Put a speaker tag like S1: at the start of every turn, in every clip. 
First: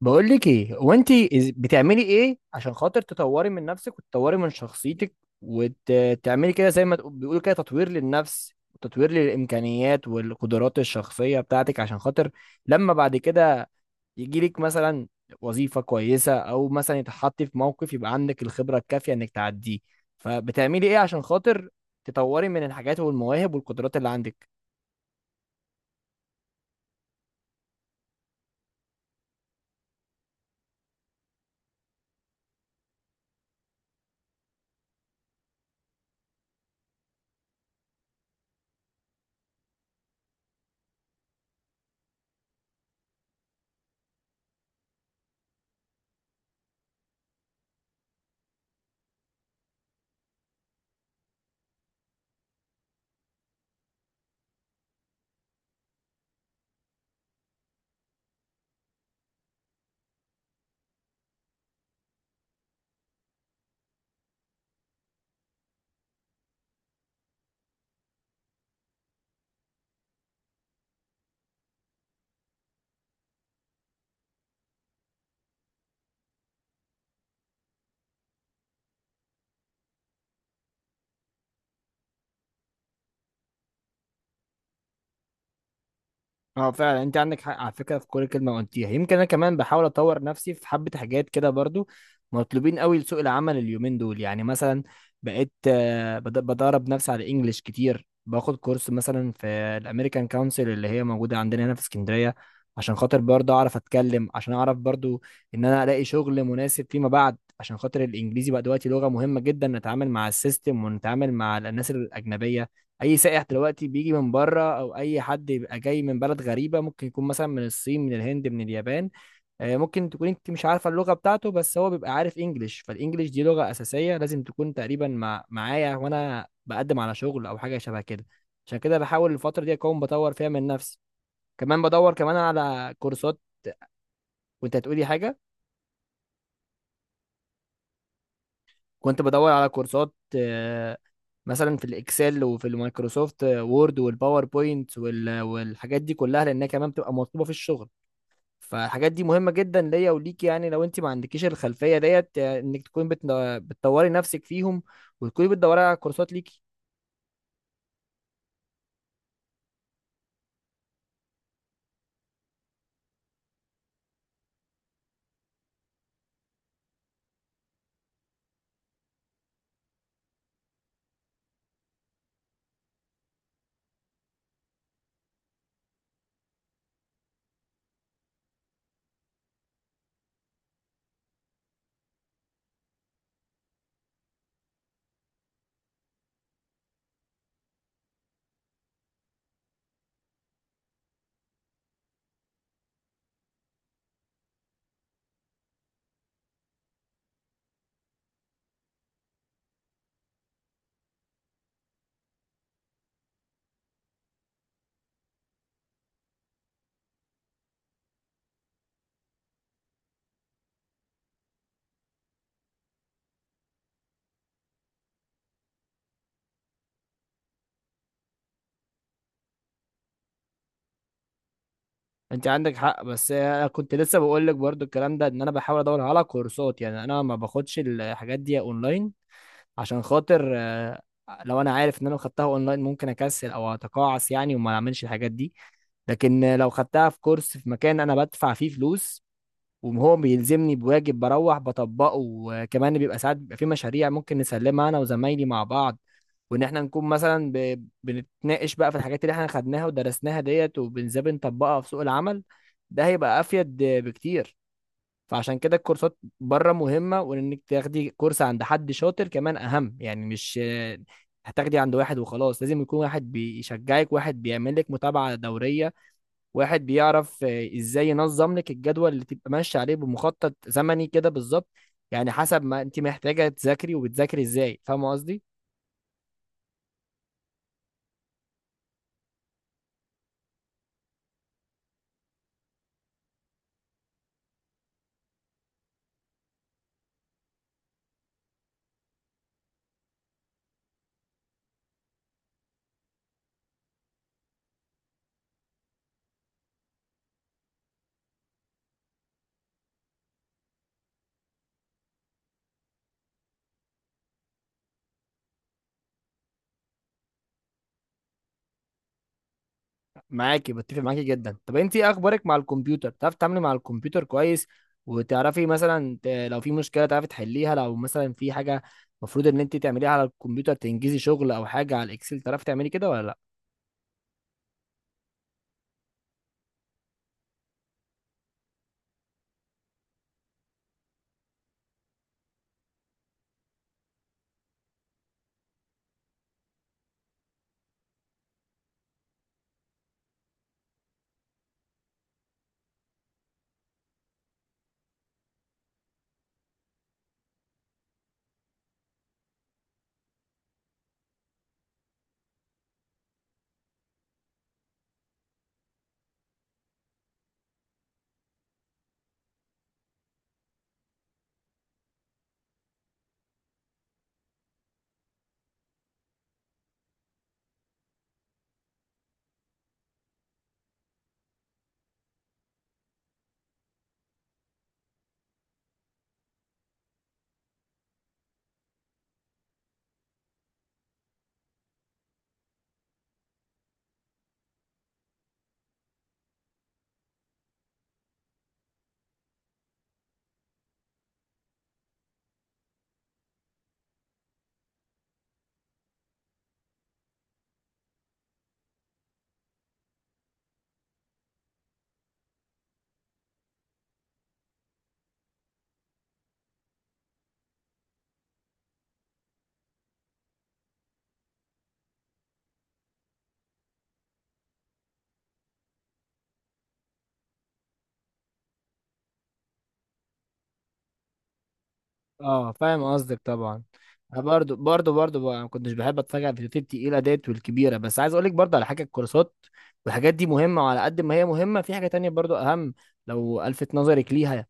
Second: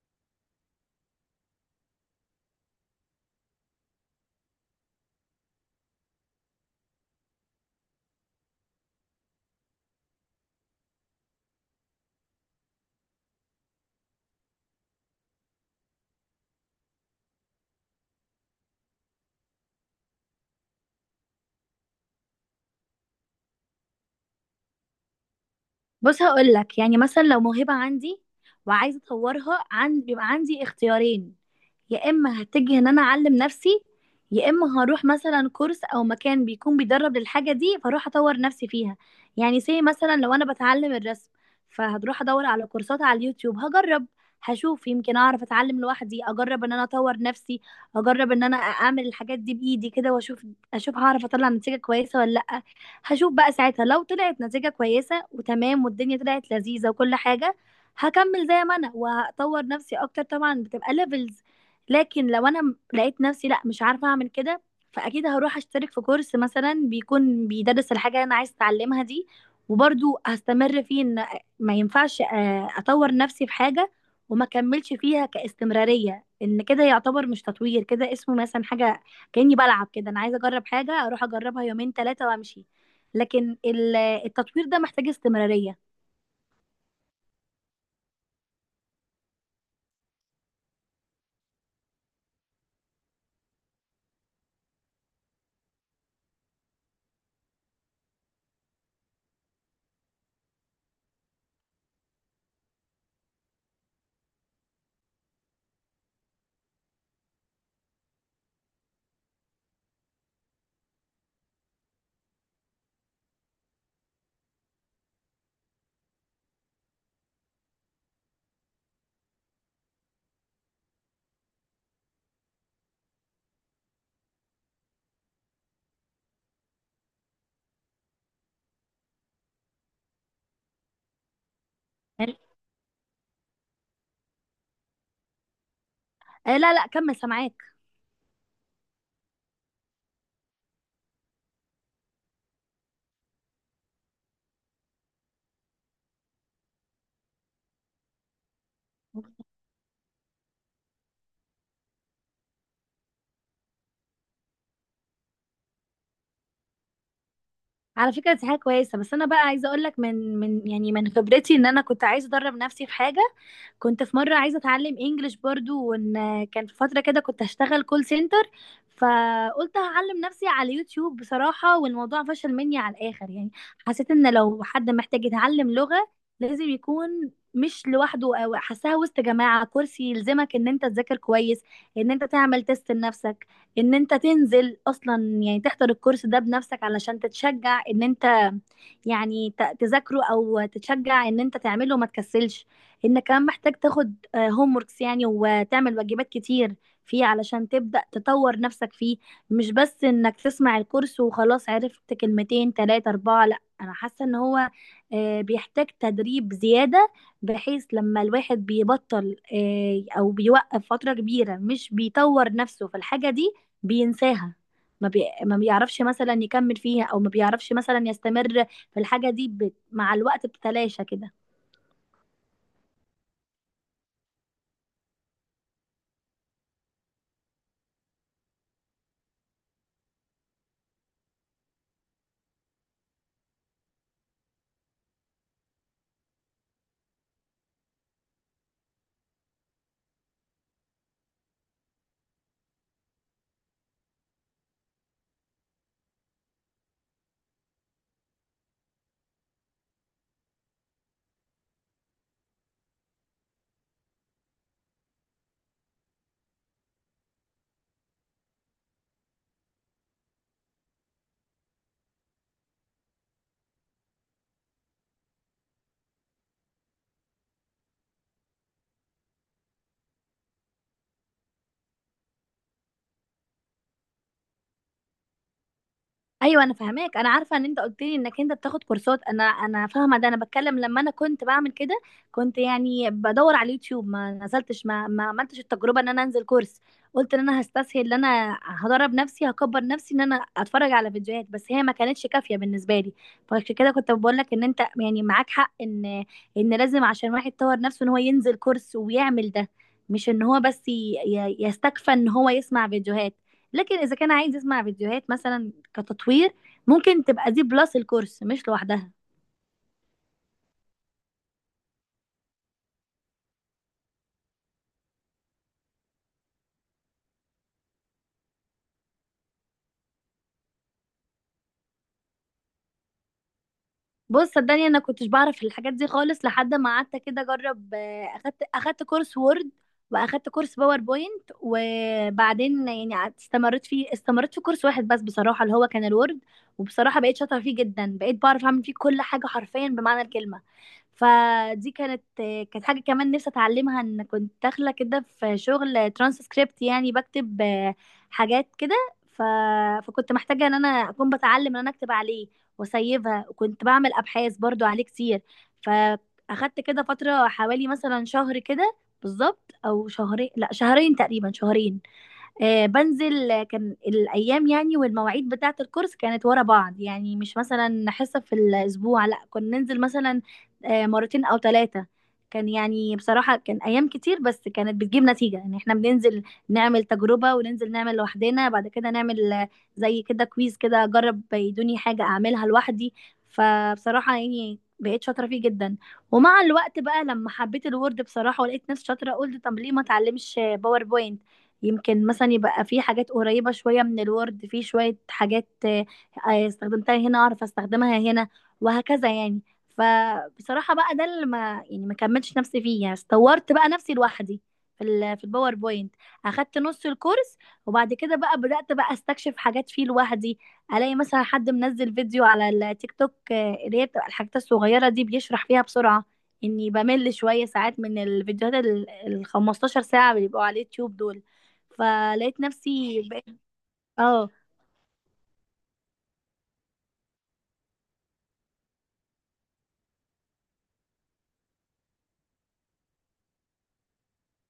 S1: بقول لك ايه. هو انت بتعملي ايه عشان خاطر تطوري من نفسك وتطوري من شخصيتك وتعملي كده زي ما بيقولوا كده تطوير للنفس وتطوير للامكانيات والقدرات الشخصيه بتاعتك؟ عشان خاطر لما بعد كده يجيلك مثلا وظيفه كويسه، او مثلا يتحطي في موقف يبقى عندك الخبره الكافيه انك تعديه. فبتعملي ايه عشان خاطر تطوري من الحاجات والمواهب والقدرات اللي عندك؟
S2: بص، هقول لك يعني مثلا لو موهبة عندي وعايزة اطورها. عن بيبقى عندي اختيارين، يا اما هتجه ان انا اعلم نفسي، يا اما هروح مثلا كورس او مكان بيكون بيدرب للحاجه دي فاروح اطور نفسي فيها. يعني زي مثلا لو انا بتعلم الرسم فهروح ادور على كورسات على اليوتيوب، هجرب هشوف يمكن اعرف اتعلم لوحدي، اجرب ان انا اطور نفسي، اجرب ان انا اعمل الحاجات دي بايدي كده واشوف، هعرف اطلع نتيجه كويسه ولا لا. هشوف بقى ساعتها، لو طلعت نتيجه كويسه وتمام والدنيا طلعت لذيذه وكل حاجه هكمل زي ما انا وهطور نفسي اكتر، طبعا بتبقى ليفلز. لكن لو انا لقيت نفسي لا، مش عارفه اعمل كده، فاكيد هروح اشترك في كورس مثلا بيكون بيدرس الحاجه اللي انا عايز اتعلمها دي، وبرضو هستمر فيه. ان ما ينفعش اطور نفسي في حاجه وما كملش فيها كاستمراريه، ان كده يعتبر مش تطوير، كده اسمه مثلا حاجه كاني بلعب كده. انا عايزه اجرب حاجه اروح اجربها يومين ثلاثه وامشي، لكن التطوير ده محتاج استمراريه.
S1: اه، فعلا انت عندك حق على فكره في كل كلمه قلتيها. يمكن انا كمان بحاول اطور نفسي في حبه حاجات كده، برضو مطلوبين قوي لسوق العمل اليومين دول. يعني مثلا بقيت بدرب نفسي على الانجليش كتير، باخد كورس مثلا في الامريكان كونسل اللي هي موجوده عندنا هنا في اسكندريه، عشان خاطر برضو اعرف اتكلم، عشان اعرف برضو ان انا الاقي شغل مناسب فيما بعد. عشان خاطر الانجليزي بقى دلوقتي لغه مهمه جدا، نتعامل مع السيستم ونتعامل مع الناس الاجنبيه. اي سائح دلوقتي بيجي من بره، او اي حد بيبقى جاي من بلد غريبه ممكن يكون مثلا من الصين، من الهند، من اليابان، ممكن تكون انت مش عارفه اللغه بتاعته، بس هو بيبقى عارف انجليش. فالانجليش دي لغه اساسيه، لازم تكون تقريبا مع معايا وانا بقدم على شغل او حاجه شبه كده. عشان كده بحاول الفتره دي اكون بطور فيها من نفسي، كمان بدور كمان على كورسات. وانت هتقولي حاجه؟
S2: آه، لا لا، كمل سامعاك.
S1: كنت بدور على كورسات مثلا في الاكسل وفي المايكروسوفت وورد والباوربوينت والحاجات دي كلها، لانها كمان بتبقى مطلوبه في الشغل. فالحاجات دي مهمة جدا ليا وليك. يعني لو انت ما عندكيش الخلفية ديت، يعني انك تكوني بتطوري نفسك فيهم وتكوني بتدوري على كورسات ليكي.
S2: على فكرة دي حاجة كويسة، بس أنا بقى عايزة أقولك من يعني من خبرتي، إن أنا كنت عايزة أدرب نفسي في حاجة، كنت في مرة عايزة اتعلم انجليش برضو. وان كان في فترة كده كنت هشتغل كول سنتر، فقلت هعلم نفسي على يوتيوب بصراحة، والموضوع فشل مني على الاخر يعني. حسيت ان لو حد محتاج يتعلم لغة، لازم يكون مش لوحده، او حاساها وسط جماعة كورس يلزمك ان انت تذاكر كويس، ان انت تعمل تيست لنفسك، ان انت تنزل اصلا يعني تحضر الكورس ده بنفسك علشان تتشجع ان انت يعني تذاكره، او تتشجع ان انت تعمله ما تكسلش. انك كمان محتاج تاخد هوم وركس يعني، وتعمل واجبات كتير فيه علشان تبدأ تطور نفسك فيه، مش بس انك تسمع الكورس وخلاص عرفت كلمتين تلاتة اربعة. لا، انا حاسة ان هو بيحتاج تدريب زيادة، بحيث لما الواحد بيبطل او بيوقف فترة كبيرة مش بيطور نفسه في الحاجة دي بينساها. ما بي... ما بيعرفش مثلا يكمل فيها، او ما بيعرفش مثلا يستمر في الحاجة دي. مع الوقت بتتلاشى كده.
S1: انت عندك حق، بس انا كنت لسه بقول لك برضو الكلام ده، ان انا بحاول ادور على كورسات. يعني انا ما باخدش الحاجات دي اونلاين عشان خاطر لو انا عارف ان انا خدتها اونلاين ممكن اكسل او اتقاعس يعني، وما اعملش الحاجات دي. لكن لو خدتها في كورس في مكان انا بدفع فيه فلوس، وهو بيلزمني بواجب بروح بطبقه، وكمان بيبقى ساعات بيبقى في مشاريع ممكن نسلمها انا وزمايلي مع بعض، وان احنا نكون مثلا بنتناقش بقى في الحاجات اللي احنا خدناها ودرسناها ديت، وبنزاي بنطبقها في سوق العمل، ده هيبقى افيد بكتير. فعشان كده الكورسات بره مهمة، وانك تاخدي كورس عند حد شاطر كمان اهم. يعني مش هتاخدي عند واحد وخلاص، لازم يكون واحد بيشجعك، واحد بيعمل لك متابعة دورية، واحد بيعرف ازاي ينظم لك الجدول اللي تبقى ماشي عليه بمخطط زمني كده بالظبط، يعني حسب ما انت محتاجه تذاكري وبتذاكري ازاي. فاهمه قصدي؟
S2: ايوه انا فاهماك، انا عارفه ان انت قلت لي انك انت بتاخد كورسات، انا فاهمه ده. انا بتكلم لما انا كنت بعمل كده، كنت يعني بدور على اليوتيوب، ما نزلتش ما عملتش التجربه ان انا انزل كورس. قلت ان انا هستسهل ان انا هدرب نفسي، هكبر نفسي ان انا اتفرج على فيديوهات، بس هي ما كانتش كافيه بالنسبه لي. فعشان كده كنت بقول لك ان انت يعني معاك حق، ان لازم عشان واحد يطور نفسه ان هو ينزل كورس ويعمل ده، مش ان هو بس يستكفى ان هو يسمع فيديوهات. لكن اذا كان عايز يسمع فيديوهات مثلا كتطوير، ممكن تبقى دي بلس الكورس، مش لوحدها.
S1: معاكي، بتفق معاكي جدا. طب انت ايه اخبارك مع الكمبيوتر؟ بتعرفي تتعاملي مع الكمبيوتر كويس؟ وتعرفي مثلا لو في مشكله تعرفي تحليها؟ لو مثلا في حاجه المفروض ان انت تعمليها على الكمبيوتر تنجزي شغل او حاجه على الاكسل، تعرفي تعملي كده ولا لا؟
S2: بص صدقني، انا كنتش بعرف الحاجات دي خالص لحد ما قعدت كده اجرب، اخدت كورس وورد، واخدت كورس باوربوينت. وبعدين يعني استمريت في كورس واحد بس بصراحة، اللي هو كان الوورد. وبصراحة بقيت شاطرة فيه جدا، بقيت بعرف اعمل فيه كل حاجة حرفيا بمعنى الكلمة. فدي كانت كانت حاجة كمان نفسي اتعلمها، ان كنت داخلة كده في شغل ترانسكريبت يعني بكتب حاجات كده. ف... فكنت محتاجة ان انا اكون بتعلم ان انا اكتب عليه واسيبها، وكنت بعمل ابحاث برضو عليه كتير. فاخدت كده فتره حوالي مثلا شهر كده بالظبط، او شهرين، لا شهرين تقريبا، شهرين. آه، بنزل آه، كان الايام يعني والمواعيد بتاعه الكورس كانت ورا بعض، يعني مش مثلا حصه في الاسبوع، لا كنا ننزل مثلا مرتين او ثلاثه. كان يعني بصراحه كان ايام كتير، بس كانت بتجيب نتيجه، يعني احنا بننزل نعمل تجربه، وننزل نعمل لوحدنا، بعد كده نعمل زي كده كويز كده، اجرب يدوني حاجه اعملها لوحدي. فبصراحه يعني بقيت شاطره فيه جدا. ومع الوقت بقى لما حبيت الوورد بصراحه ولقيت نفسي شاطره، قلت طب ليه ما اتعلمش باوربوينت. يمكن مثلا يبقى في حاجات قريبة شوية من الوورد، في شوية حاجات استخدمتها هنا اعرف استخدمها هنا، وهكذا يعني. فبصراحة بقى ده اللي ما كملتش نفسي فيه، يعني استورت بقى نفسي لوحدي في الباوربوينت. اخدت نص الكورس، وبعد كده بقى بدأت بقى استكشف حاجات فيه لوحدي. الاقي مثلا حد منزل فيديو على التيك توك، اللي هي بتبقى الحاجات الصغيرة دي بيشرح فيها بسرعة، اني بمل شوية ساعات من الفيديوهات ال 15 ساعة اللي بيبقوا على اليوتيوب دول. فلقيت
S1: اه، فاهم
S2: نفسي
S1: قصدك
S2: بقيت.
S1: طبعا. انا
S2: اه.
S1: برضو برضو بقى ما كنتش بحب اتفرج على الفيديوهات التقيله ديت والكبيره. بس عايز اقول لك برضو على حاجه، الكورسات والحاجات دي مهمه، وعلى قد ما هي مهمه في حاجه تانية برضو اهم لو الفت نظرك ليها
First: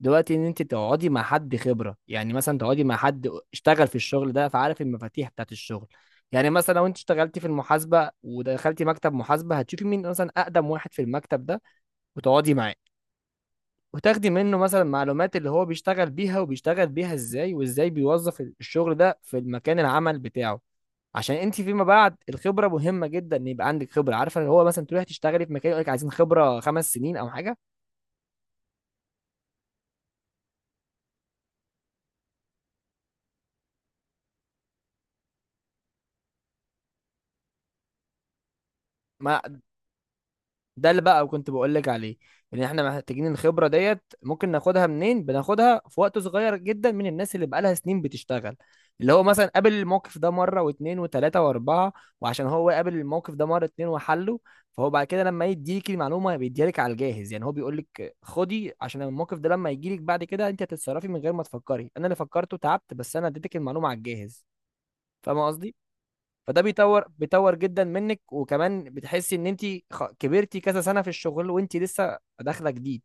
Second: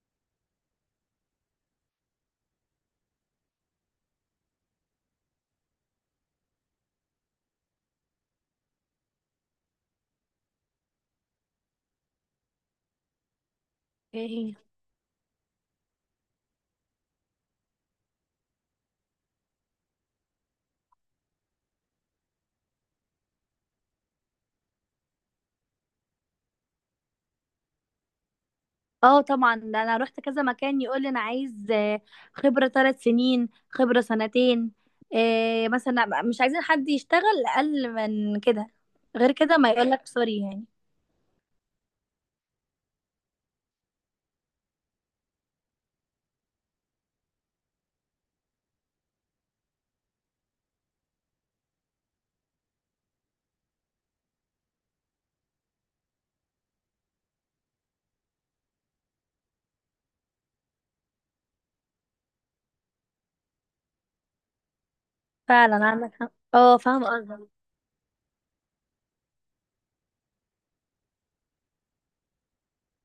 S1: دلوقتي. ان انت تقعدي مع حد خبره، يعني مثلا تقعدي مع حد اشتغل في الشغل ده فعارف المفاتيح بتاعت الشغل. يعني مثلا لو انت اشتغلتي في المحاسبه ودخلتي مكتب محاسبه، هتشوفي مين مثلا اقدم واحد في المكتب ده، وتقعدي معاه
S2: ايه
S1: وتاخدي
S2: هي.
S1: منه مثلا معلومات اللي هو بيشتغل بيها، وبيشتغل بيها ازاي، وازاي بيوظف الشغل ده في المكان العمل بتاعه. عشان انت فيما بعد الخبره مهمه جدا، ان يبقى عندك خبره عارفه. اللي هو مثلا تروحي تشتغلي في مكان يقول لك عايزين خبره خمس سنين او حاجه.
S2: اه طبعا، ده انا رحت كذا مكان يقول لي انا عايز خبرة 3 سنين، خبرة سنتين، مثلا مش عايزين حد يشتغل اقل من كده، غير
S1: ما
S2: كده ما يقول لك سوري يعني.
S1: ده اللي بقى كنت بقول لك عليه، ان احنا محتاجين الخبره ديت ممكن ناخدها منين. بناخدها في وقت صغير جدا من الناس اللي بقالها سنين بتشتغل، اللي هو مثلا قابل الموقف ده مره واتنين وتلاته واربعه. وعشان هو قابل الموقف ده مره اتنين وحله، فهو بعد كده لما يديك المعلومه بيديلك على الجاهز. يعني هو بيقول لك خدي، عشان الموقف ده لما يجيلك بعد كده انت هتتصرفي من غير ما تفكري. انا اللي فكرته تعبت، بس انا اديتك المعلومه على الجاهز. فاهم قصدي؟
S2: فعلا عندك حق،
S1: فده
S2: اه
S1: بيطور
S2: فاهمة قصدك.
S1: بيطور جدا منك، وكمان بتحسي ان انت كبرتي كذا سنه في الشغل وانت لسه داخله جديد.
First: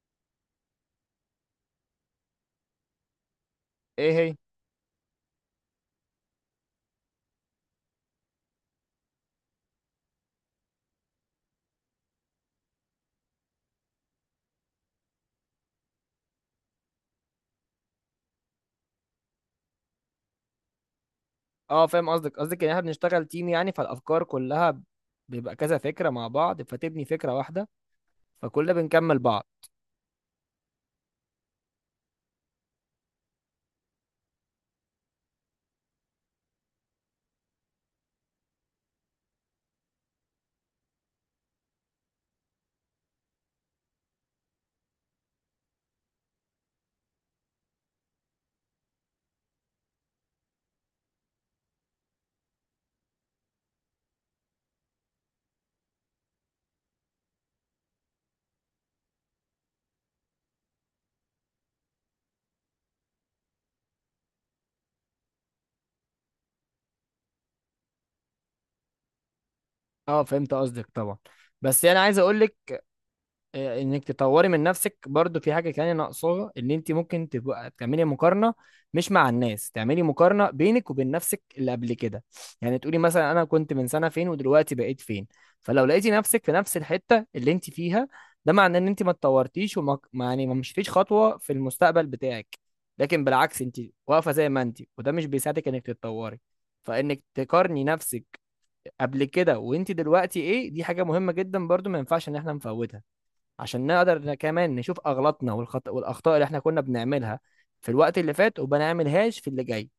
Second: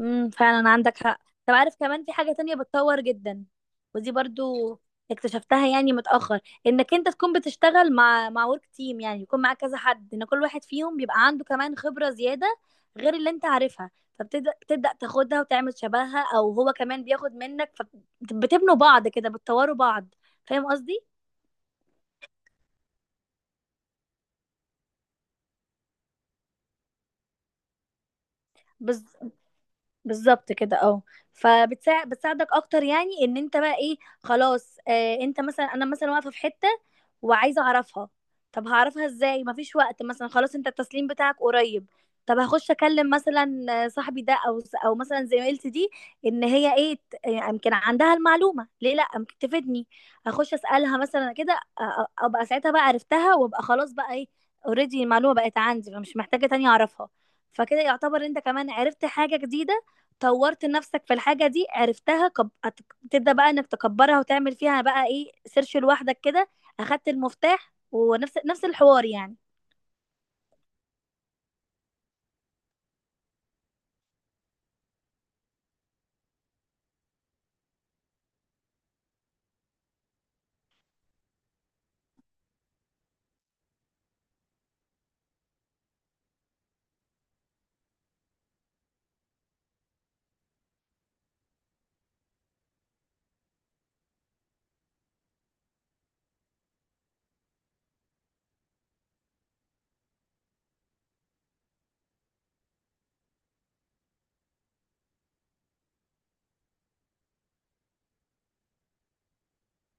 S2: فعلا عندك حق. طب عارف كمان في حاجة تانية بتطور جدا،
S1: ايه
S2: ودي
S1: هي؟
S2: برضو اكتشفتها يعني متأخر، انك انت تكون بتشتغل مع ورك تيم، يعني يكون معاك كذا حد، ان كل واحد فيهم بيبقى عنده كمان خبرة زيادة غير اللي انت عارفها، فبتبدأ تاخدها وتعمل شبهها، او هو كمان بياخد منك، فبتبنوا بعض كده، بتطوروا بعض. فاهم قصدي؟
S1: اه، فاهم قصدك. قصدك ان احنا بنشتغل تيم، يعني فالافكار كلها بيبقى كذا فكره مع بعض فتبني فكره واحده، فكلنا بنكمل بعض.
S2: بالظبط كده، اه. بتساعدك اكتر، يعني ان انت بقى ايه، خلاص. انت مثلا، انا مثلا واقفه في حته وعايزه اعرفها، طب هعرفها ازاي، مفيش وقت مثلا خلاص، انت التسليم بتاعك قريب. طب هخش اكلم مثلا صاحبي ده، او مثلا زميلتي دي، ان هي ايه، يمكن عندها المعلومه، ليه لا، يمكن تفيدني. هخش اسالها مثلا كده، ابقى ساعتها بقى عرفتها، وابقى خلاص بقى ايه، اوريدي المعلومه بقت عندي، فمش محتاجه تاني اعرفها. فكده يعتبر انت كمان عرفت حاجه جديده، طورت نفسك في الحاجة دي، عرفتها، تبدأ بقى انك تكبرها، وتعمل فيها بقى ايه سيرش لوحدك كده، اخدت المفتاح، ونفس نفس الحوار يعني.
S1: اه، فهمت قصدك طبعا. بس انا عايز اقول لك انك تطوري من نفسك برضو في حاجه تانية ناقصاها. ان انت ممكن تبقى تعملي مقارنه، مش مع الناس، تعملي مقارنه بينك وبين نفسك اللي قبل كده. يعني تقولي مثلا انا كنت من سنه فين ودلوقتي بقيت فين. فلو لقيتي نفسك في نفس الحته اللي انت فيها، ده معناه ان انت ما اتطورتيش وما ما- يعني ما مشيتيش خطوه في المستقبل بتاعك. لكن بالعكس، انت واقفه زي ما انت، وده مش بيساعدك انك تتطوري. فانك تقارني نفسك قبل كده وانت دلوقتي ايه، دي حاجه مهمه جدا برضو، ما ينفعش ان احنا نفوتها، عشان نقدر كمان نشوف اغلاطنا والاخطاء اللي احنا كنا بنعملها في الوقت اللي فات، وما نعملهاش في اللي جاي.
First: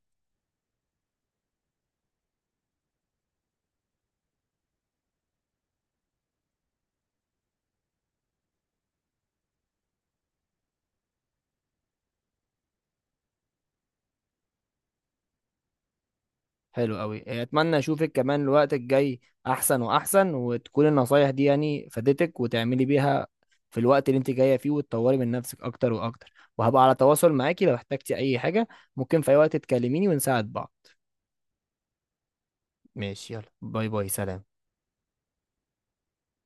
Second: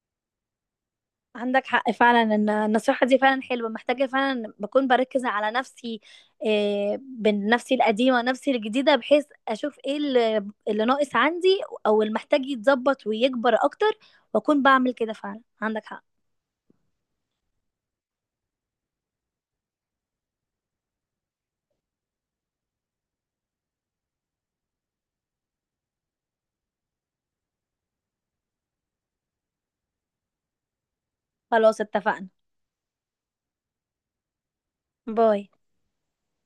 S2: عندك حق فعلا، ان النصيحة دي فعلا حلوة، محتاجة فعلا بكون بركز على نفسي، إيه بين نفسي القديمة ونفسي الجديدة، بحيث اشوف ايه اللي ناقص عندي، او اللي محتاج يتظبط ويكبر اكتر، واكون بعمل كده. فعلا عندك حق،
S1: حلو قوي. اتمنى اشوفك كمان الوقت الجاي احسن واحسن، وتكون النصايح دي يعني فادتك وتعملي بيها في الوقت اللي انت جايه فيه، وتطوري من نفسك اكتر واكتر. وهبقى على تواصل معاكي لو احتجتي اي حاجه، ممكن في اي وقت تكلميني ونساعد بعض.
S2: خلاص اتفقنا.
S1: ماشي، يلا باي باي، سلام.
S2: باي.